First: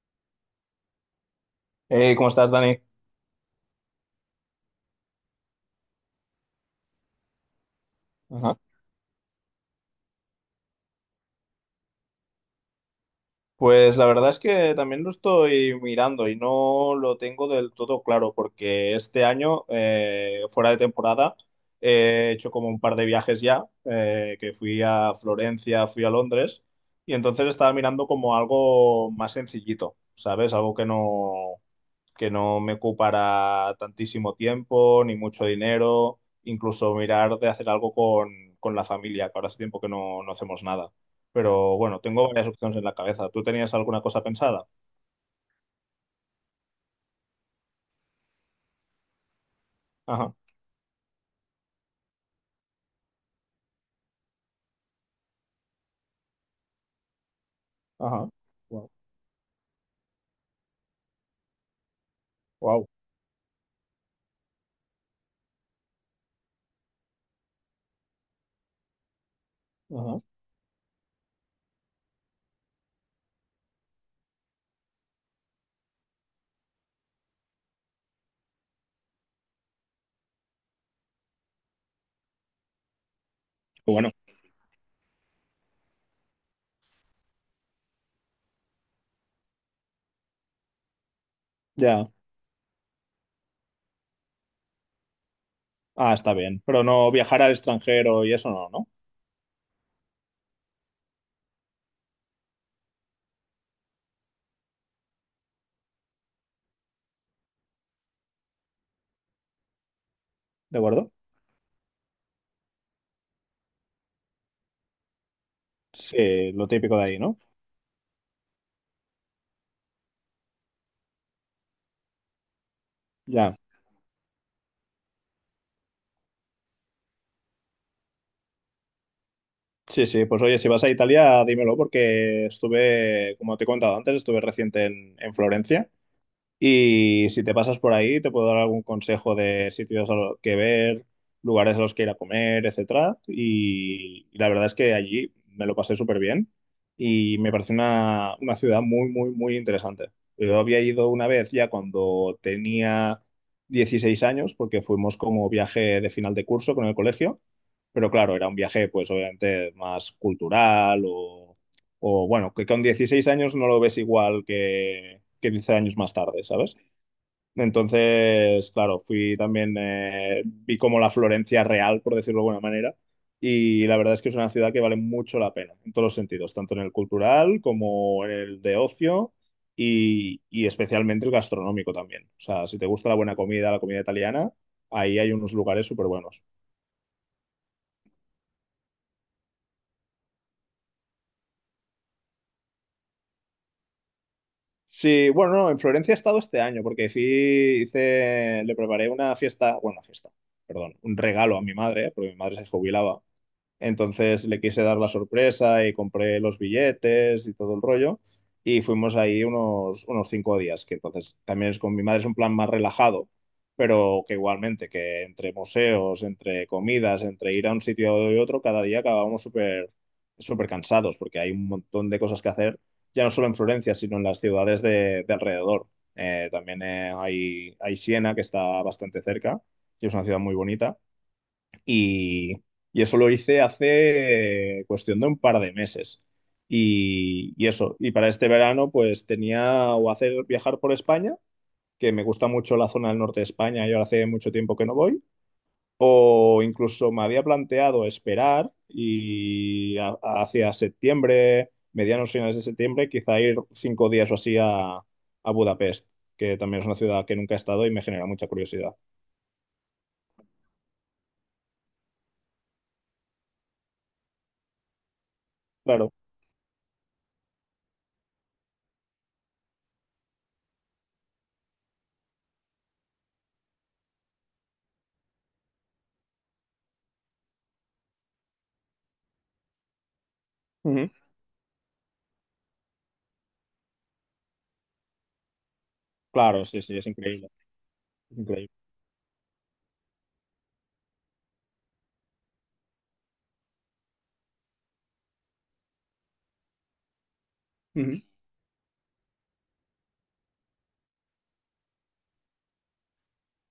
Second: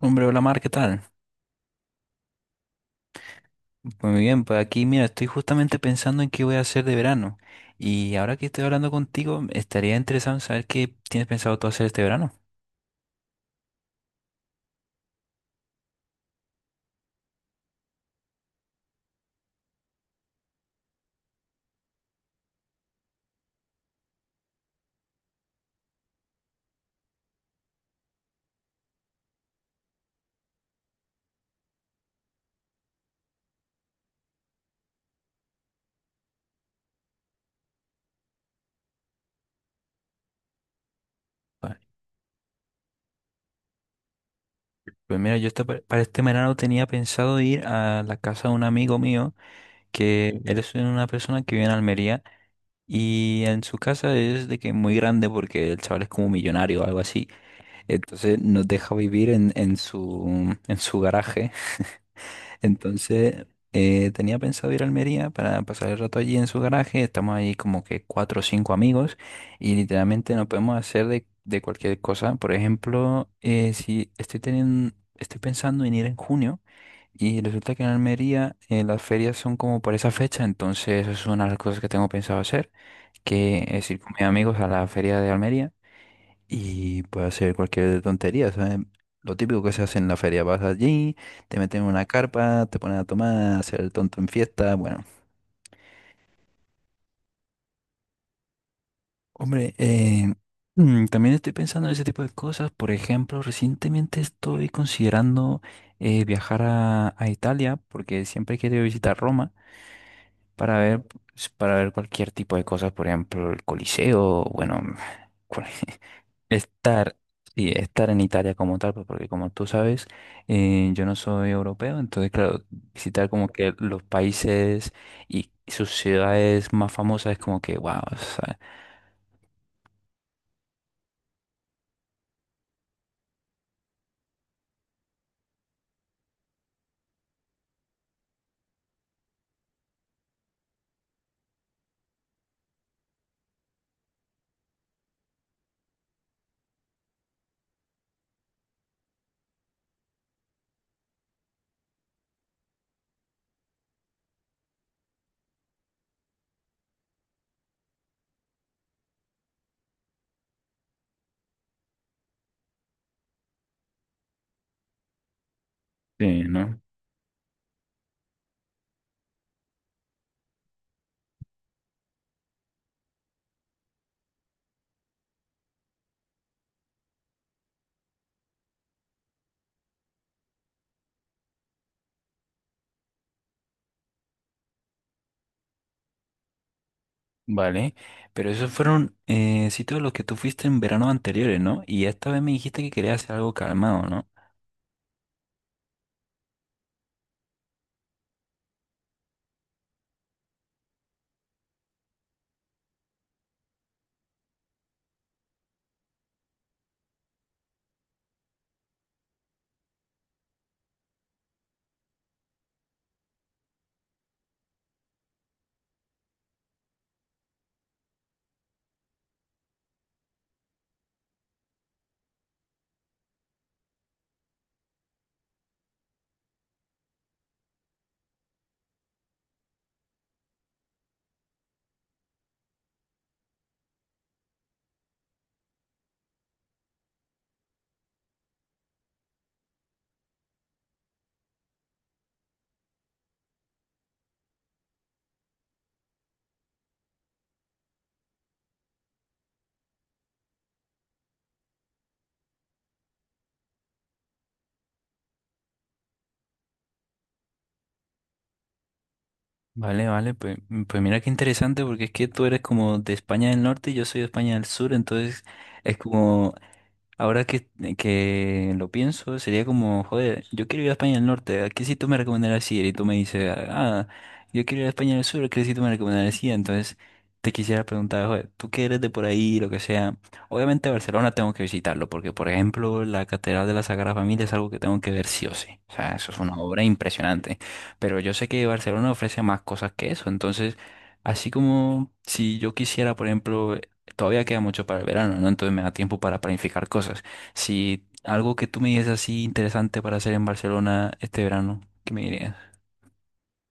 Hombre, hola Mar, ¿qué tal? ¿Cómo estás, Dani? Muy bien, pues aquí mira, estoy justamente pensando en qué voy a hacer de verano. Y ahora que Ajá. estoy hablando contigo, estaría interesado en saber qué tienes pensado tú hacer este verano. Pues la verdad es que también lo estoy mirando y no lo tengo del todo claro porque este año, fuera de temporada, he hecho como un par de viajes ya, que fui a Florencia, fui a Londres y entonces estaba mirando como algo más sencillito, ¿sabes? Algo que no me ocupara tantísimo tiempo ni mucho dinero, incluso mirar de hacer algo con la familia, que ahora hace tiempo que no hacemos nada. Pero Vale. bueno, tengo varias opciones en la cabeza. ¿Tú tenías alguna cosa pensada? Pues mira, para este verano tenía pensado ir a la casa de un amigo mío, Ajá, que él es una persona que vive en Almería, y en su casa es de que muy grande porque el chaval es como millonario o algo así. ajá. Entonces nos Wow, deja vivir en su garaje. wow. Entonces, tenía pensado ir a Almería para pasar el rato allí en su garaje. Estamos ahí como que cuatro o cinco amigos y Ajá. literalmente nos podemos hacer de cualquier cosa. Por ejemplo, si estoy teniendo, estoy pensando en ir en junio y resulta que en Almería las ferias son como por esa fecha, entonces esa es una de las cosas que tengo pensado hacer, que es Qué ir bueno, con mis amigos a la feria de Almería. Y puede hacer cualquier tontería, ¿sabes? Lo típico que se hace en la feria: vas allí, te meten en una ya. carpa, te ponen a tomar, a hacer el tonto en fiesta, bueno. Ah, está bien. Pero no viajar al extranjero y eso no, ¿no? Hombre, también estoy pensando en ese tipo de cosas. Por ejemplo, recientemente estoy considerando viajar a Italia, porque siempre he querido visitar Roma para ¿De ver, acuerdo? pues, para ver cualquier tipo de cosas, por ejemplo, el Coliseo, bueno, cual- Sí, lo típico de estar, ahí, ¿no? sí, estar en Italia como tal, pues, porque como tú sabes, yo no soy europeo, entonces, claro, visitar como Ya. que los países y sus ciudades más famosas es como que, wow, o sea, Sí, sí, pues oye, si vas a Italia, dímelo, porque estuve, como te he contado antes, estuve reciente en Florencia. Y si te pasas por ahí, te puedo dar algún consejo de sitios a lo que ver, lugares a los que ir a comer, etcétera. Y la verdad es que allí me lo pasé súper bien y me parece una ciudad muy, muy, muy interesante. Yo había ido una vez ya cuando tenía 16 años, porque fuimos como viaje de final de curso con el colegio, pero claro, era un viaje pues obviamente más cultural o bueno, que con 16 años no lo ves igual que 10 años más sí, tarde, ¿sabes? ¿no? Entonces, claro, fui también, vi como la Florencia real, por decirlo de alguna manera, y la verdad es que es una ciudad que vale mucho la pena, en todos los sentidos, tanto en el cultural como en el de ocio y especialmente el gastronómico también. O sea, si te gusta la buena comida, la comida italiana, ahí hay unos lugares súper buenos. Vale, pero esos fueron sitios a los que tú fuiste en verano anteriores, ¿no? Y esta vez me dijiste que querías hacer algo calmado, ¿no? Sí, bueno, no, en Florencia he estado este año porque sí hice, le preparé una fiesta, bueno, una fiesta, perdón, un regalo a mi madre, porque mi madre se jubilaba, entonces le quise dar la sorpresa y compré los billetes y todo el rollo. Y fuimos ahí unos 5 días, que entonces también es con mi madre, es un plan más relajado, pero que igualmente, que entre museos, entre comidas, entre ir a un sitio y otro, cada día acabábamos súper súper cansados, porque hay un montón de cosas que hacer, ya no solo en Florencia, sino en las ciudades de alrededor. También hay Siena, que está bastante cerca, y es una ciudad muy bonita. Y, y eso lo hice hace cuestión de un par de meses. Y eso, y para este verano pues tenía o hacer viajar por España, que me gusta mucho la zona del norte de España y ahora hace mucho tiempo que no voy, o incluso me había planteado esperar y hacia septiembre, medianos finales de septiembre, quizá ir 5 días o así a Budapest, que también es una ciudad que nunca he estado y me genera mucha curiosidad. Vale, vale, pues mira qué interesante, porque es que tú eres como de España del Norte y yo soy de España del Sur, entonces es Claro. como. Ahora que, que lo pienso, sería como, joder, yo quiero ir a España del Norte, ¿a qué sitio me recomendarías ir? Y tú me dices, ah, yo quiero ir a España del Sur, ¿a qué sitio me recomendarías ir? Entonces te quisiera preguntar, joder, tú que eres de por ahí, lo que sea, obviamente Ujú. Barcelona tengo que visitarlo, porque por ejemplo la Catedral de la Sagrada Familia es algo que tengo que ver sí o sí, o sea, eso es una Claro, sí, obra sí, es increíble, impresionante, pero yo es sé que increíble. Barcelona ofrece más cosas que eso, entonces... Así como si yo quisiera, por ejemplo, todavía queda mucho para el verano, ¿no? Entonces me da tiempo para planificar cosas. Si Ujú. algo que tú me dices así interesante para hacer en Barcelona este verano, ¿qué me dirías?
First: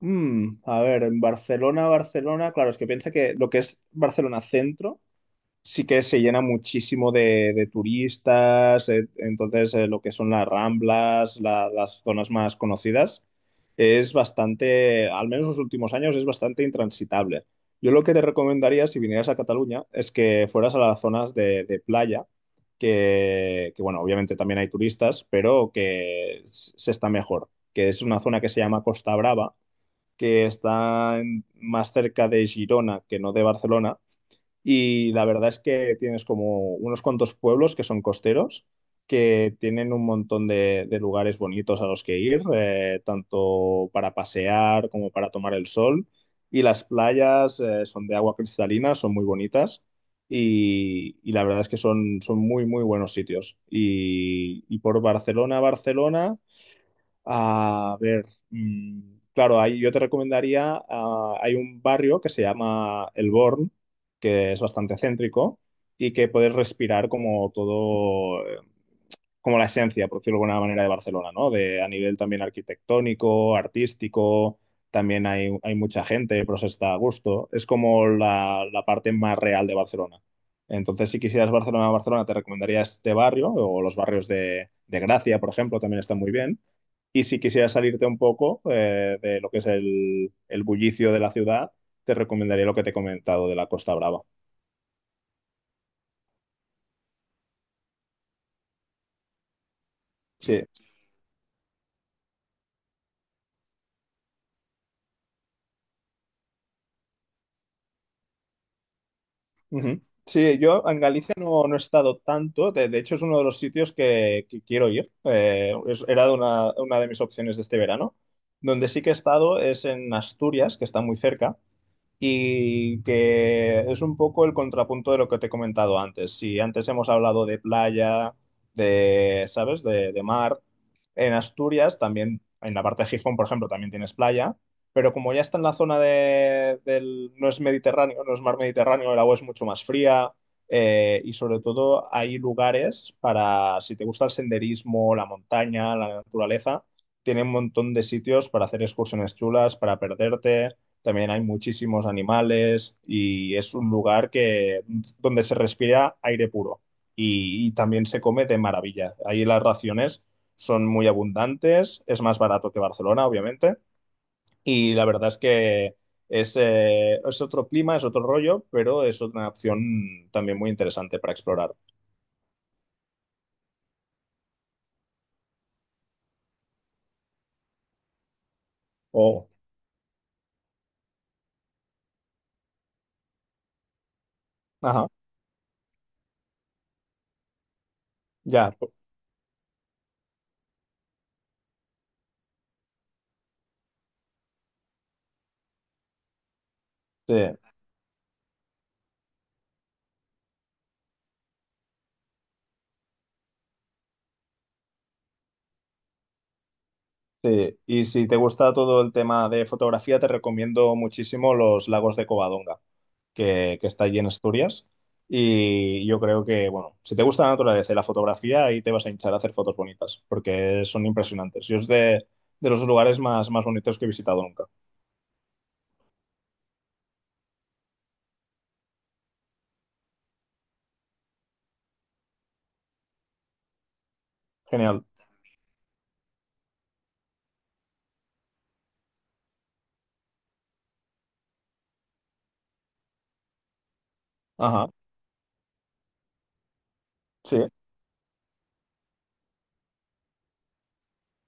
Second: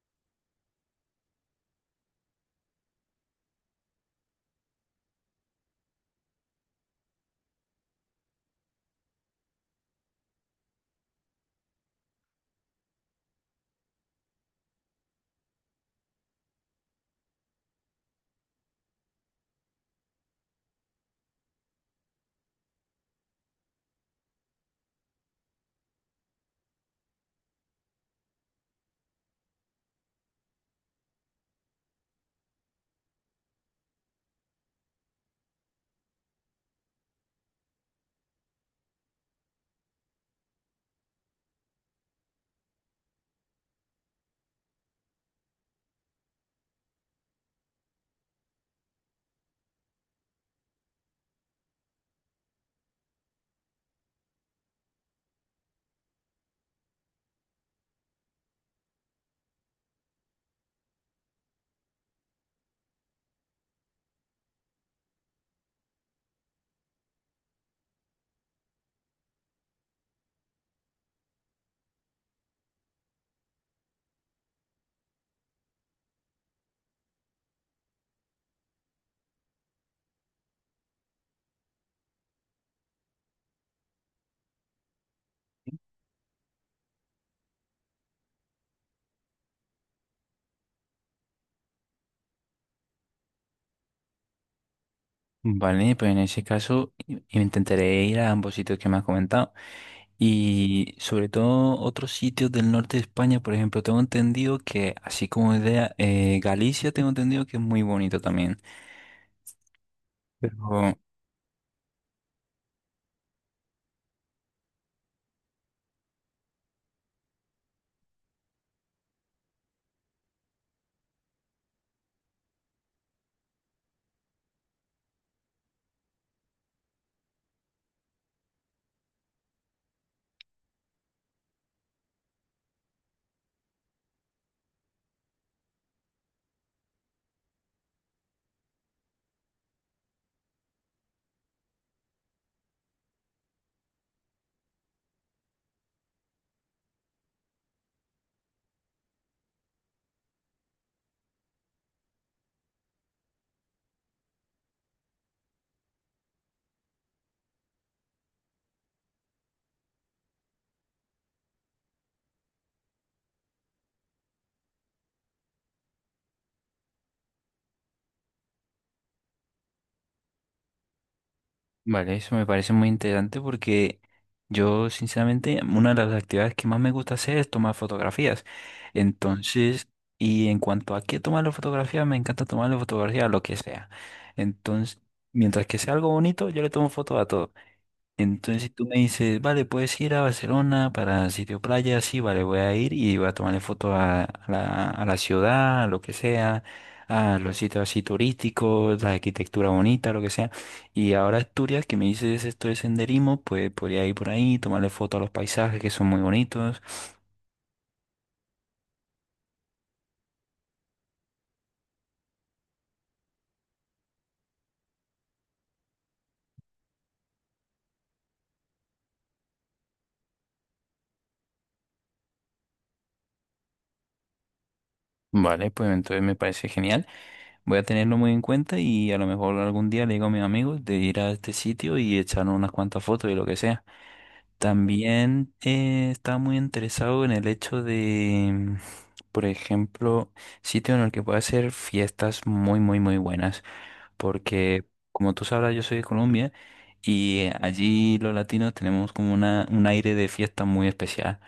A ver, en Barcelona, Barcelona, claro, es que piensa que lo que es Barcelona centro sí que se llena muchísimo de turistas, entonces lo que son las Ramblas, las zonas más conocidas, es bastante, al menos los últimos años, es bastante intransitable. Yo lo que te recomendaría si vinieras a Cataluña es que fueras a las zonas de playa, que bueno, obviamente también hay turistas, pero que se está mejor, que es una zona que se llama Costa Brava, que está más cerca de Girona que no de Barcelona. Y la verdad es que tienes como unos cuantos pueblos que son costeros, que tienen un montón de lugares bonitos a los que ir, tanto para pasear como para tomar el sol. Y las playas, son de agua cristalina, son muy bonitas. Y la verdad es que son, son muy, muy buenos sitios. Y por Barcelona, Barcelona. A ver, claro, ahí yo te recomendaría, ah, hay un barrio que se llama El Born, que es bastante céntrico y que puedes respirar como todo, como la esencia, por decirlo de alguna manera, de Barcelona, ¿no? De, a nivel también arquitectónico, artístico, también hay mucha gente, pero se está a gusto. Es como la parte más real de Barcelona. Entonces, si quisieras Barcelona, Barcelona, te recomendaría este barrio o los barrios de Gracia, por ejemplo, también están muy bien. Y si quisieras salirte un poco de lo que es el bullicio de la ciudad, te recomendaría lo que te he comentado de la Costa Brava. Vale, pues en ese caso intentaré ir a ambos sitios que me has comentado. Sí. Y sobre todo otros sitios del norte de España, por ejemplo, tengo entendido que, así como idea, Galicia tengo entendido que es muy bonito también. Ujú. Sí, yo Pero en Galicia no he estado tanto, de hecho es uno de los sitios que quiero ir. Era una de mis opciones de este verano, donde sí que he estado es en Asturias, que está muy cerca, y que es un poco el contrapunto de lo que te he comentado antes. Si antes hemos hablado de playa, de, ¿sabes? De mar, en Asturias también, en la parte de Gijón, por ejemplo, también tienes playa, pero como ya está en la zona del, no es Mediterráneo, no es mar Mediterráneo, el agua es mucho más fría. Y sobre todo hay lugares para, si te gusta el senderismo, la montaña, la naturaleza, tiene un montón de sitios para hacer excursiones chulas, para perderte. También hay muchísimos animales y es un lugar que, donde se respira aire puro y también se come de maravilla. Ahí las raciones son muy abundantes, es más barato que Barcelona, obviamente, y la verdad es que es otro clima, es otro rollo, pero es una opción también muy interesante para explorar. vale, eso me parece muy interesante porque yo, sinceramente, una de las actividades que más me gusta hacer es tomar fotografías. Oh, Entonces, y en cuanto a qué tomar las fotografías, me encanta tomar las fotografías a lo que sea. Entonces, ajá, mientras que sea algo bonito, yo le tomo fotos a todo. Entonces, si ya, tú me dices, vale, puedes ir a Barcelona para sitio playa, sí, vale, voy a ir y voy a tomarle foto a la ciudad, a lo que sea, sí. a los sitios así turísticos, la arquitectura bonita, lo que sea. Y ahora Asturias, que me dices esto de senderismo, pues podría ir por ahí, tomarle foto a los paisajes que son muy bonitos. Sí, y si te gusta todo el tema de fotografía, te recomiendo muchísimo los lagos de Covadonga, que está allí en Asturias. Y yo creo que, bueno, si te gusta la naturaleza y la fotografía, ahí te vas a hinchar a hacer fotos bonitas, porque son impresionantes. Yo es de los lugares más, más bonitos que he visitado nunca. Vale, pues entonces me parece genial. Voy a tenerlo muy en cuenta y a lo mejor algún día le digo a mis amigos de ir a este sitio y echar unas cuantas fotos y lo que sea. Genial. También estaba muy interesado en el hecho de, por ejemplo, sitio en el que pueda hacer fiestas muy, muy, muy buenas, porque Ajá. como tú sabrás, yo soy de Colombia y Sí, allí los latinos tenemos como un aire de fiesta muy especial.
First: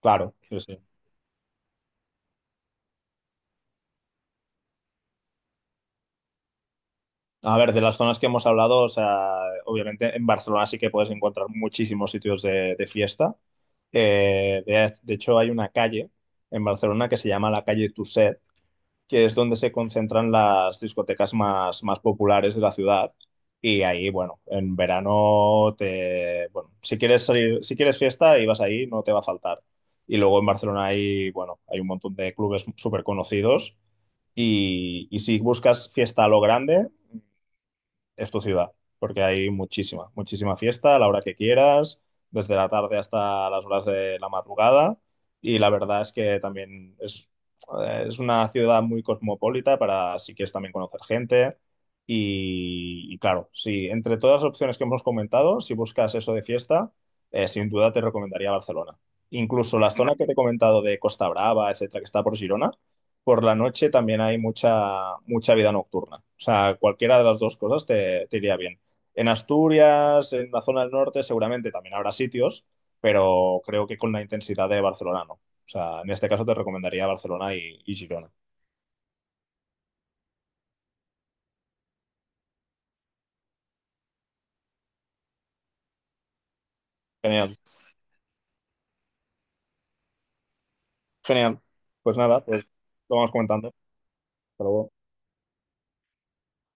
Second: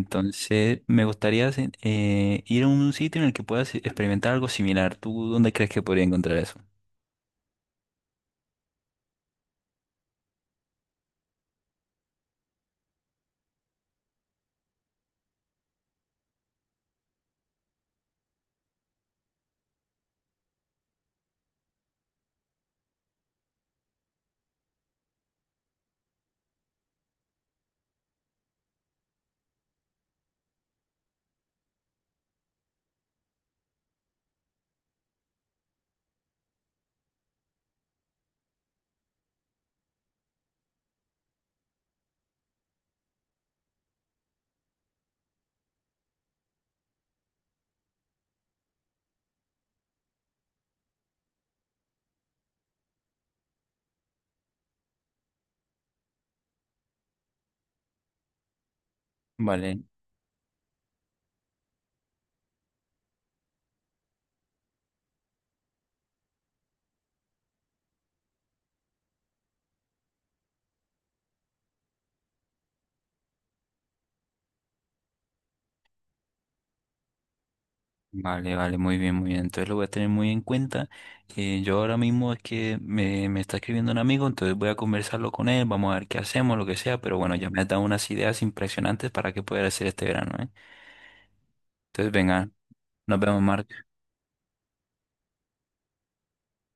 claro. Sí, sí. me gustaría ir a un sitio en el que puedas experimentar algo similar. ¿Tú dónde crees que podría encontrar eso? A ver, de las zonas que hemos hablado, o sea, obviamente en Barcelona sí que puedes encontrar muchísimos sitios de fiesta. De hecho, hay una calle en Barcelona que se llama la calle Tuset, que es donde se concentran las discotecas más, más populares de la ciudad. Y ahí, bueno, en verano te, bueno, si quieres salir, si quieres fiesta y vas ahí, no te va a faltar. Y luego en Barcelona hay, bueno, hay un montón de clubes súper conocidos. Y si buscas fiesta a lo grande, es tu ciudad, porque hay muchísima, muchísima fiesta a la hora que quieras, desde la tarde hasta las horas de la madrugada. Y la verdad es que también es una ciudad muy cosmopolita para si quieres también conocer gente. Y claro, si entre todas las opciones que hemos comentado, si buscas eso de fiesta, sin duda te recomendaría Barcelona. Incluso Vale. la zona que te he comentado de Costa Brava, etcétera, que está por Girona, por la noche también hay mucha, mucha vida nocturna. O sea, cualquiera de las dos cosas te iría bien. En Asturias, en la zona del norte, seguramente también habrá sitios, pero creo que con la intensidad de Barcelona no. O sea, en este caso te recomendaría Barcelona y Girona. Vale, vale, muy bien, muy bien. Entonces lo voy a tener muy en cuenta. Yo ahora mismo es que me está escribiendo un amigo, entonces voy a conversarlo con él, vamos a ver qué hacemos, lo que sea, pero bueno, ya Genial, me has dado unas ideas impresionantes para qué poder hacer este verano, ¿eh? genial. Entonces, Pues nada, venga, pues lo nos vamos vemos, comentando. Marco. Hasta luego.